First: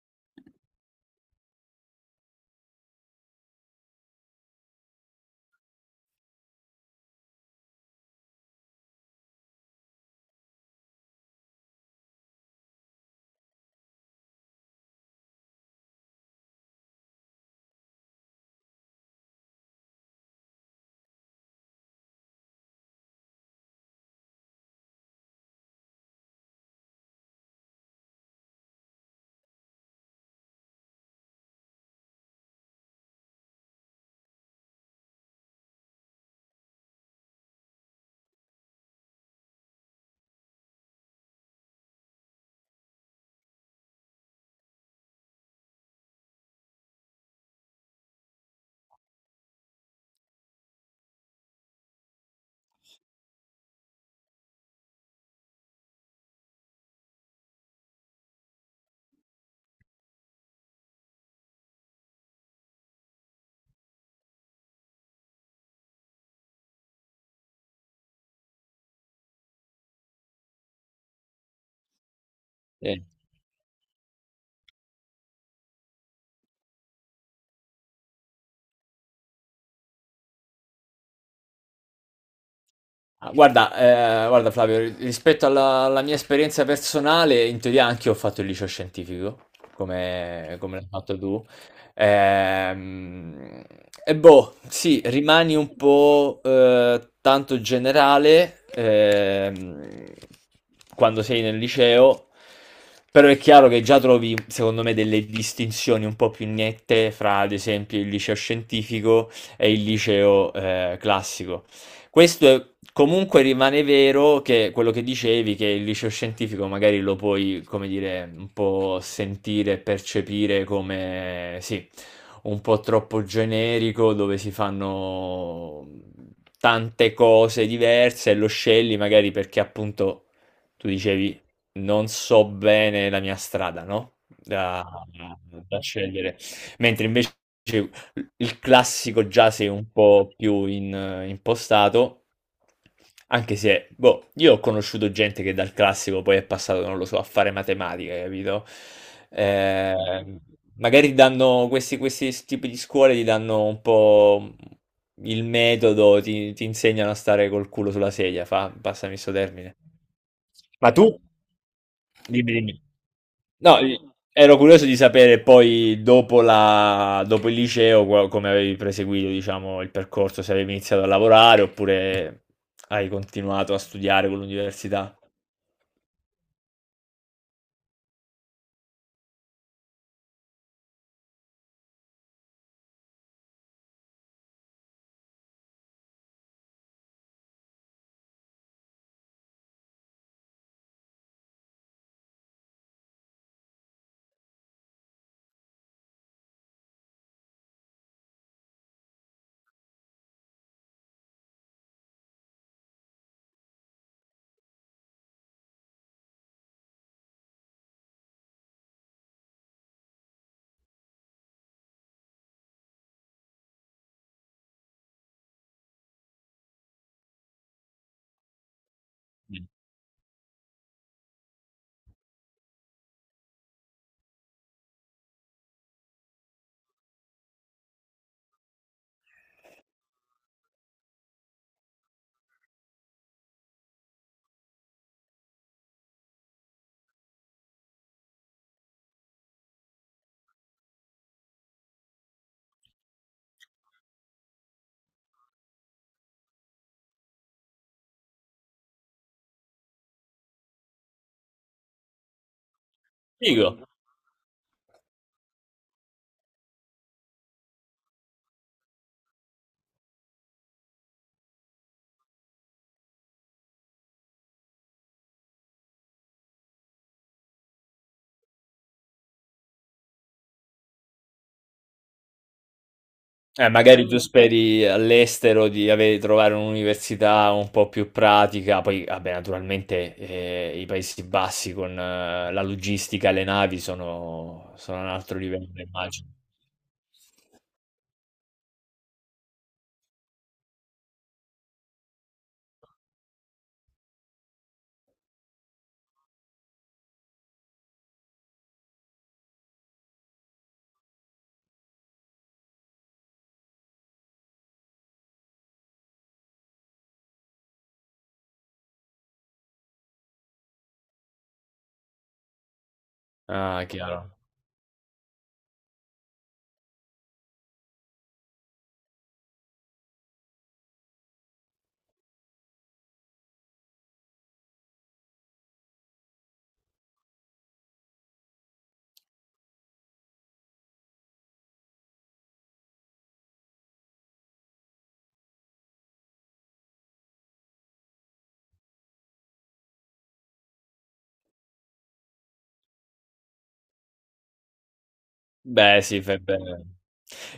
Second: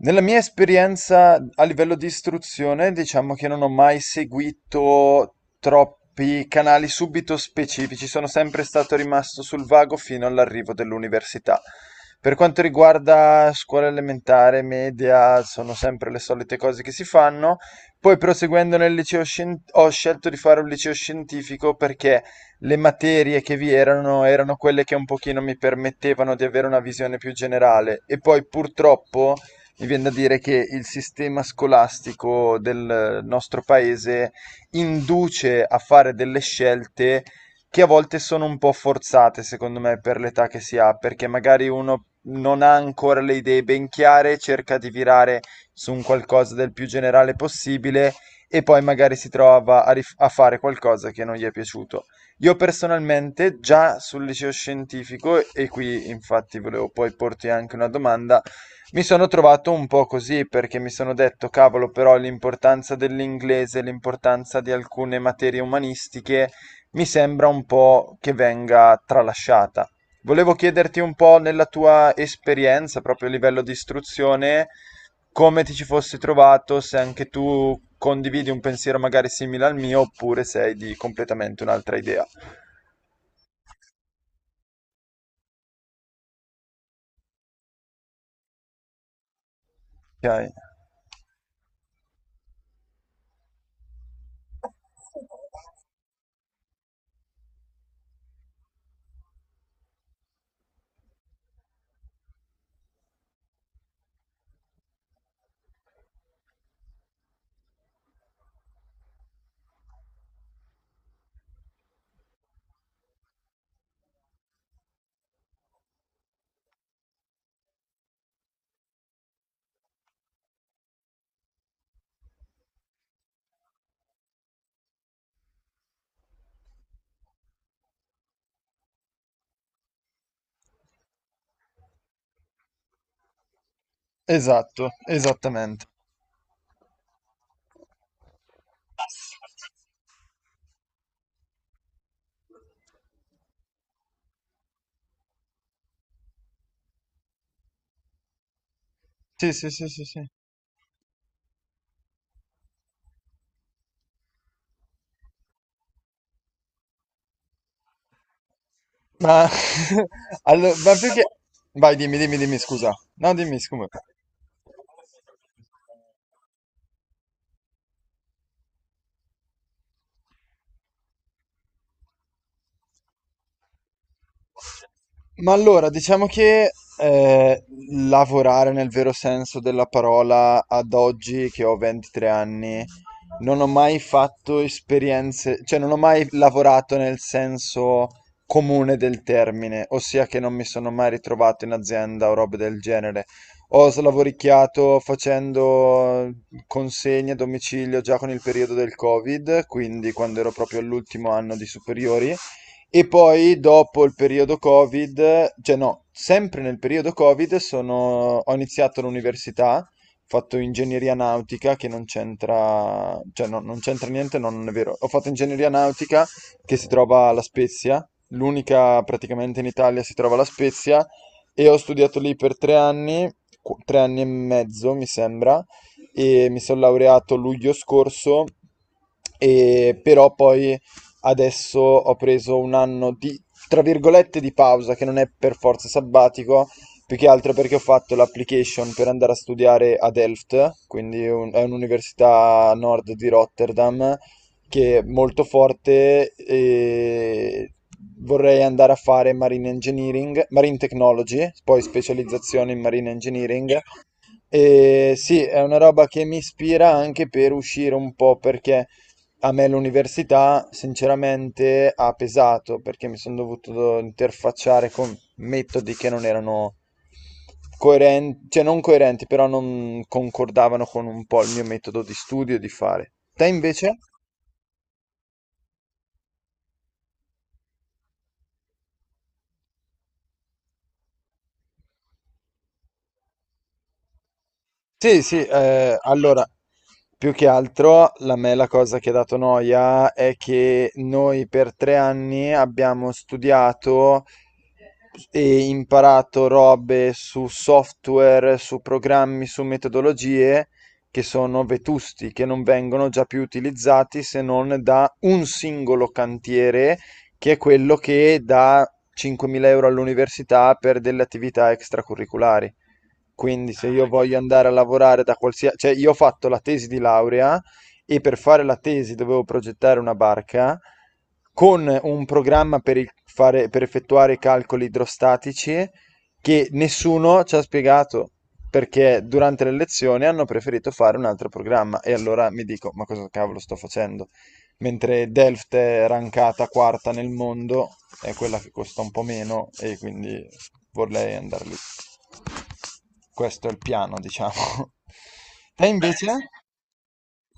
Nella mia esperienza a livello di istruzione, diciamo che non ho mai seguito troppi canali subito specifici, sono sempre stato rimasto sul vago fino all'arrivo dell'università. Per quanto riguarda scuola elementare, media, sono sempre le solite cose che si fanno. Poi proseguendo nel liceo ho scelto di fare un liceo scientifico perché le materie che vi erano erano quelle che un pochino mi permettevano di avere una visione più generale e poi purtroppo mi viene da dire che il sistema scolastico del nostro paese induce a fare delle scelte che a volte sono un po' forzate, secondo me, per l'età che si ha, perché magari uno non ha ancora le idee ben chiare, cerca di virare su un qualcosa del più generale possibile e poi magari si trova a fare qualcosa che non gli è piaciuto. Io personalmente, già sul liceo scientifico, e qui infatti volevo poi porti anche una domanda, mi sono trovato un po' così perché mi sono detto, cavolo, però l'importanza dell'inglese, l'importanza di alcune materie umanistiche mi sembra un po' che venga tralasciata. Volevo chiederti un po' nella tua esperienza, Sì. proprio a livello di istruzione, come ti ci fossi trovato, se anche tu condividi un pensiero magari simile al mio oppure sei di completamente un'altra idea. Ah, guarda, guarda Flavio, rispetto alla mia esperienza personale, in teoria anche io ho fatto il liceo scientifico, Ok. Come l'hai fatto tu. Ehm, e boh, sì, rimani un po' tanto generale quando sei nel liceo, però è chiaro che già trovi, secondo me, delle distinzioni un po' più nette fra, ad esempio, il liceo scientifico e il liceo classico. Questo è- Comunque rimane vero che quello che dicevi, che il liceo scientifico magari lo puoi, come dire, un po' sentire, percepire come, sì, un po' troppo generico, dove si fanno tante cose diverse e lo scegli magari perché appunto tu dicevi non so bene la mia strada, no? da Esatto, da esattamente. scegliere. Mentre invece il classico giace un po' più impostato, anche se, boh, io ho conosciuto gente che dal classico poi è passato, non lo so, a fare matematica, capito? Sì, sì, sì, sì, sì. Eh, magari danno questi tipi di scuole, ti danno un po' il metodo, ti insegnano a stare col culo sulla sedia, fa, passami sto Ma, termine. allo- ma Ma tu? più che... Vai, dimmi, dimmi, Dimmi, dimmi, dimmi. scusa. No, dimmi, No, scusa. i- Ero curioso di sapere poi dopo dopo il liceo come avevi proseguito, diciamo, il percorso, se avevi iniziato a lavorare oppure hai continuato a studiare con l'università. Ma allora, diciamo che eh, lavorare nel vero senso della parola ad oggi che ho 23 anni, non ho mai fatto esperienze, cioè non ho mai lavorato nel senso comune del termine, ossia che non mi sono mai ritrovato in azienda o robe del genere. Ho slavoricchiato facendo consegne a domicilio già con il periodo del Covid, quindi quando ero proprio all'ultimo anno di superiori. E poi dopo il periodo Covid, cioè no, sempre nel periodo Covid ho iniziato l'università, ho fatto ingegneria nautica che non c'entra, cioè no, non c'entra niente, no, non è vero. Ho fatto ingegneria nautica che si trova alla Spezia, l'unica praticamente in Italia si trova alla Spezia e ho studiato lì per 3 anni, 3 anni e mezzo mi sembra, e mi sono laureato luglio scorso, e però poi adesso ho preso un anno di, tra virgolette, di pausa, che non è per forza sabbatico, più che altro perché ho fatto l'application per andare a studiare a Delft, quindi è un'università a nord di Rotterdam, che è molto forte e vorrei andare a fare marine engineering, marine technology, poi specializzazione in marine Figo. engineering. E sì, è una roba che mi ispira anche per uscire un po', perché a me l'università sinceramente ha pesato, perché mi sono dovuto interfacciare con metodi che non erano coerenti, cioè non coerenti, però non concordavano con un po' il mio metodo di studio e di fare. Te invece? Magari tu speri all'estero di avere, trovare un'università un po' più pratica, poi vabbè, naturalmente i Paesi Bassi con la logistica e le navi sono, sono un Sì, altro sì, livello, immagino. allora, più che altro la cosa che ha dato noia è che noi per 3 anni abbiamo studiato e imparato robe su software, su programmi, su metodologie che sono vetusti, che non vengono già più utilizzati se non da un singolo cantiere, che è quello che dà 5.000 euro all'università per delle attività extracurriculari. Quindi Ah, se io chiaro. voglio andare a lavorare da qualsiasi... Cioè io ho fatto la tesi di laurea e per fare la tesi dovevo progettare una barca con un programma per, per effettuare i calcoli idrostatici che nessuno ci ha spiegato perché durante le lezioni hanno preferito fare un altro programma e allora mi dico ma cosa cavolo sto facendo? Mentre Delft è rankata quarta nel mondo, è quella che costa un po' meno e quindi vorrei andare lì. Questo è il piano, diciamo. Te Beh, sì, fai invece? bene.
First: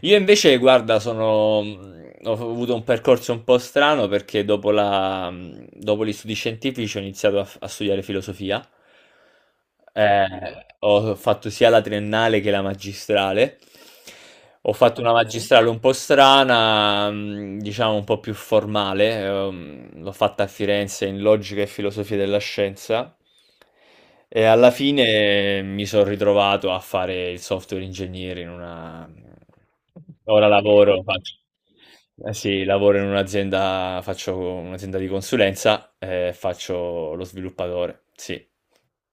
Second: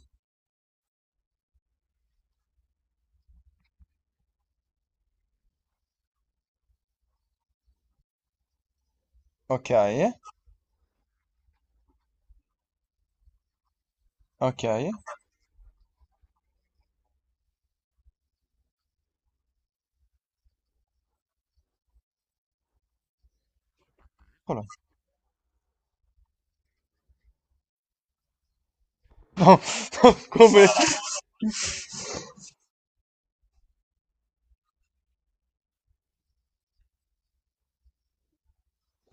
Io invece, guarda, ho avuto un percorso un po' strano perché dopo dopo gli studi scientifici ho iniziato a studiare filosofia. Ok, Ho fatto sia la triennale che la magistrale. ok. Ho Eccolo. fatto una ok magistrale un po' strana, diciamo un po' più formale. L'ho fatta a Firenze in logica e filosofia della scienza. E alla fine mi son ritrovato a fare il software engineer in una No, no, ora come... lavoro, faccio eh sì, lavoro in un'azienda faccio un'azienda di consulenza e faccio lo sviluppatore, sì,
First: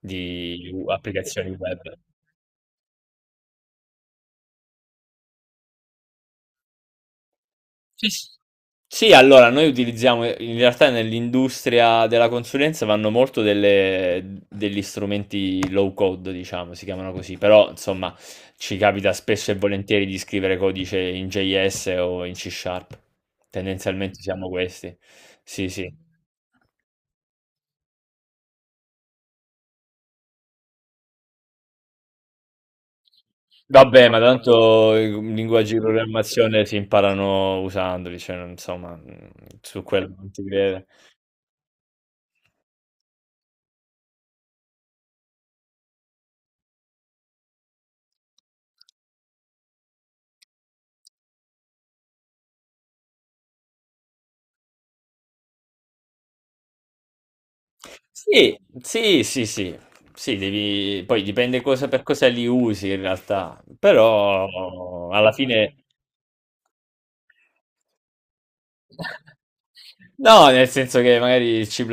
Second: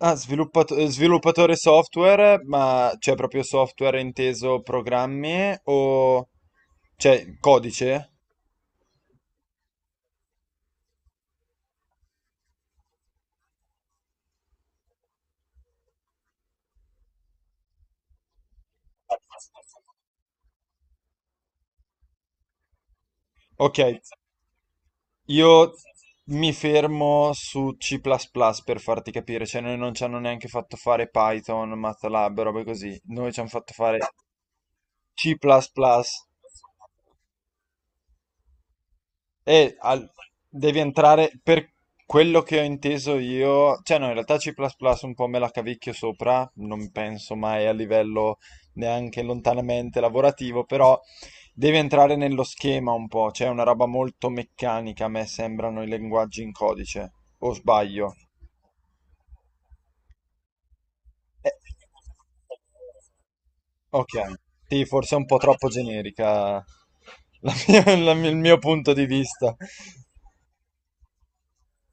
Ah, sviluppato- u applicazioni sviluppatore web. software, ma c'è proprio software inteso programmi o... Cioè, Sì, codice? s Sì, allora noi utilizziamo in realtà nell'industria della consulenza vanno molto degli strumenti low code, diciamo, si chiamano così, però insomma ci capita spesso e volentieri di scrivere codice in JS o in C Sharp. Ok, Tendenzialmente siamo questi. Sì, io sì. mi fermo su C++ plus plus per farti capire, cioè noi non ci hanno neanche fatto fare Python, MATLAB, robe così, noi ci hanno fatto fare Vabbè, ma tanto i C++. Plus linguaggi di plus. programmazione si imparano usandoli, cioè insomma, E su al- quello non ti devi crede. entrare per quello che ho inteso io, cioè no, in realtà C++ un po' me la cavicchio sopra, non penso mai a livello neanche lontanamente lavorativo, però devi entrare nello schema un po', cioè è una roba molto meccanica, a me sembrano i linguaggi in codice, o sbaglio? Sì, sì, sì, sì, sì, devi... poi Eh, dipende cosa per cosa li usi in realtà, ok, sì, però forse è un alla po' troppo fine... generica la mia- il mio punto di vista. No, nel senso che magari il C++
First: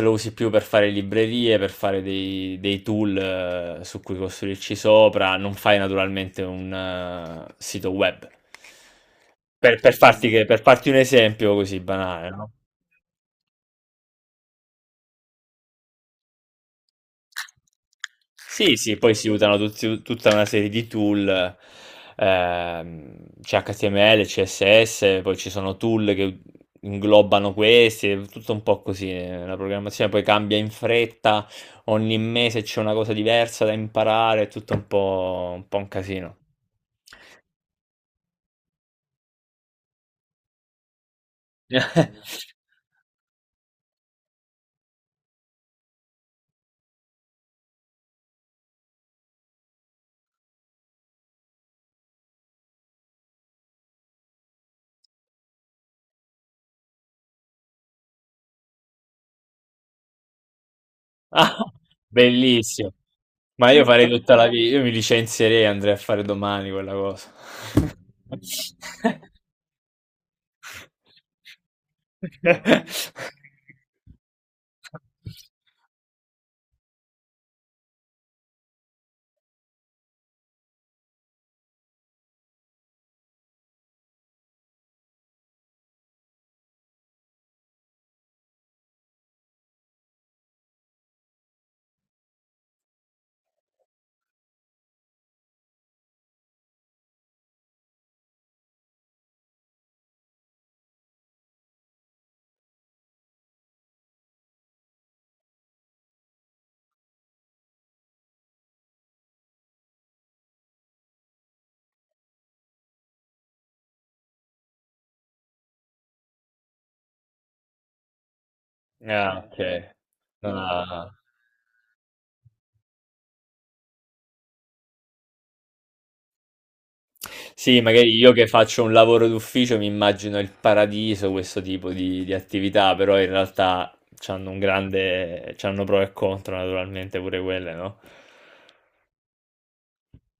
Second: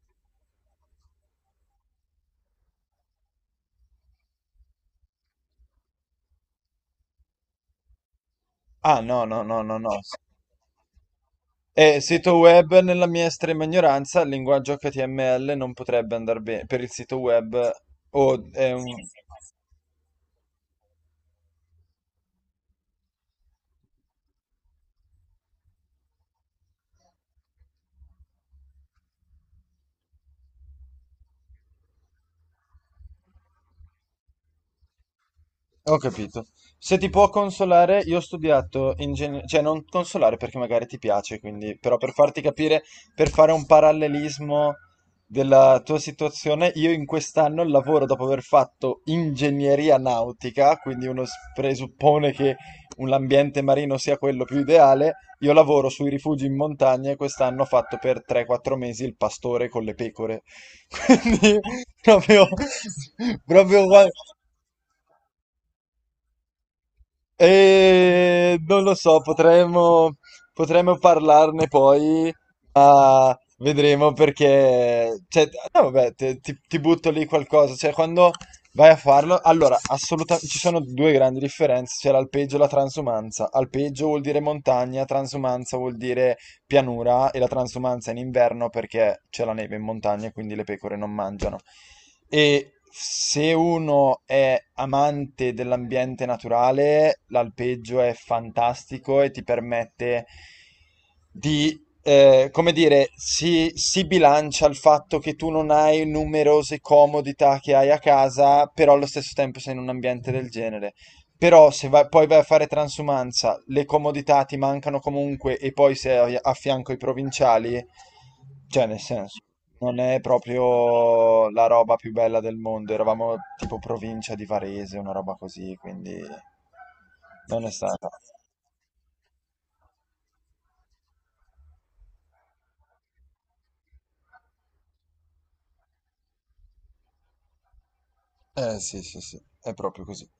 lo usi più per fare librerie, per fare dei tool su cui costruirci sopra, non fai naturalmente un sito web. Ah, no, no, no, no, no. Per farti, per farti un esempio così banale, Sito no? web nella mia estrema ignoranza, il linguaggio HTML non potrebbe andare bene per il sito web o è Sì, un, sì, poi si usano tutta una serie di tool, c'è HTML, CSS, poi ci sono tool che inglobano questi, è tutto un po' così, la programmazione poi cambia in fretta, ogni mese c'è una cosa diversa da imparare, è tutto un po', un po' un ho casino. capito. Se ti può consolare, io ho studiato ingegneria, cioè non consolare perché magari ti piace, quindi, però per farti capire, per fare un parallelismo della tua situazione, io in quest'anno lavoro dopo aver fatto ingegneria nautica, quindi presuppone che l'ambiente marino sia quello più ideale, io lavoro sui rifugi in montagna e quest'anno ho fatto per 3-4 mesi il pastore con le pecore. Ah, Quindi proprio, bellissimo. Ma io proprio farei tutta la vita, io mi licenzierei e andrei a fare domani quella cosa. e non lo so, potremmo, potremmo parlarne poi, ma vedremo perché... Cioè, no, vabbè, ti butto lì qualcosa, cioè quando vai a farlo... Allora, assolutamente, ci sono due grandi differenze, c'è l'alpeggio e la transumanza. Alpeggio vuol dire montagna, transumanza vuol dire pianura e la transumanza in inverno perché c'è la neve in montagna e quindi le pecore non mangiano. E se uno è amante dell'ambiente naturale, l'alpeggio è fantastico e ti permette di, come dire, si bilancia il fatto che tu non hai numerose comodità che hai a casa, però allo stesso tempo sei in un ambiente del genere. Però se poi vai a fare transumanza, le comodità ti mancano comunque e poi sei a fianco i provinciali, cioè nel senso, Ah, ok. non è Ah. proprio la roba più bella del mondo. Eravamo tipo provincia di Varese, una roba così, quindi non è Sì, stata. magari io che faccio un lavoro d'ufficio mi immagino il paradiso, questo tipo di attività, però in realtà c'hanno un grande, c'hanno pro e contro naturalmente pure quelle, no? Eh sì, sì, sì, è proprio così.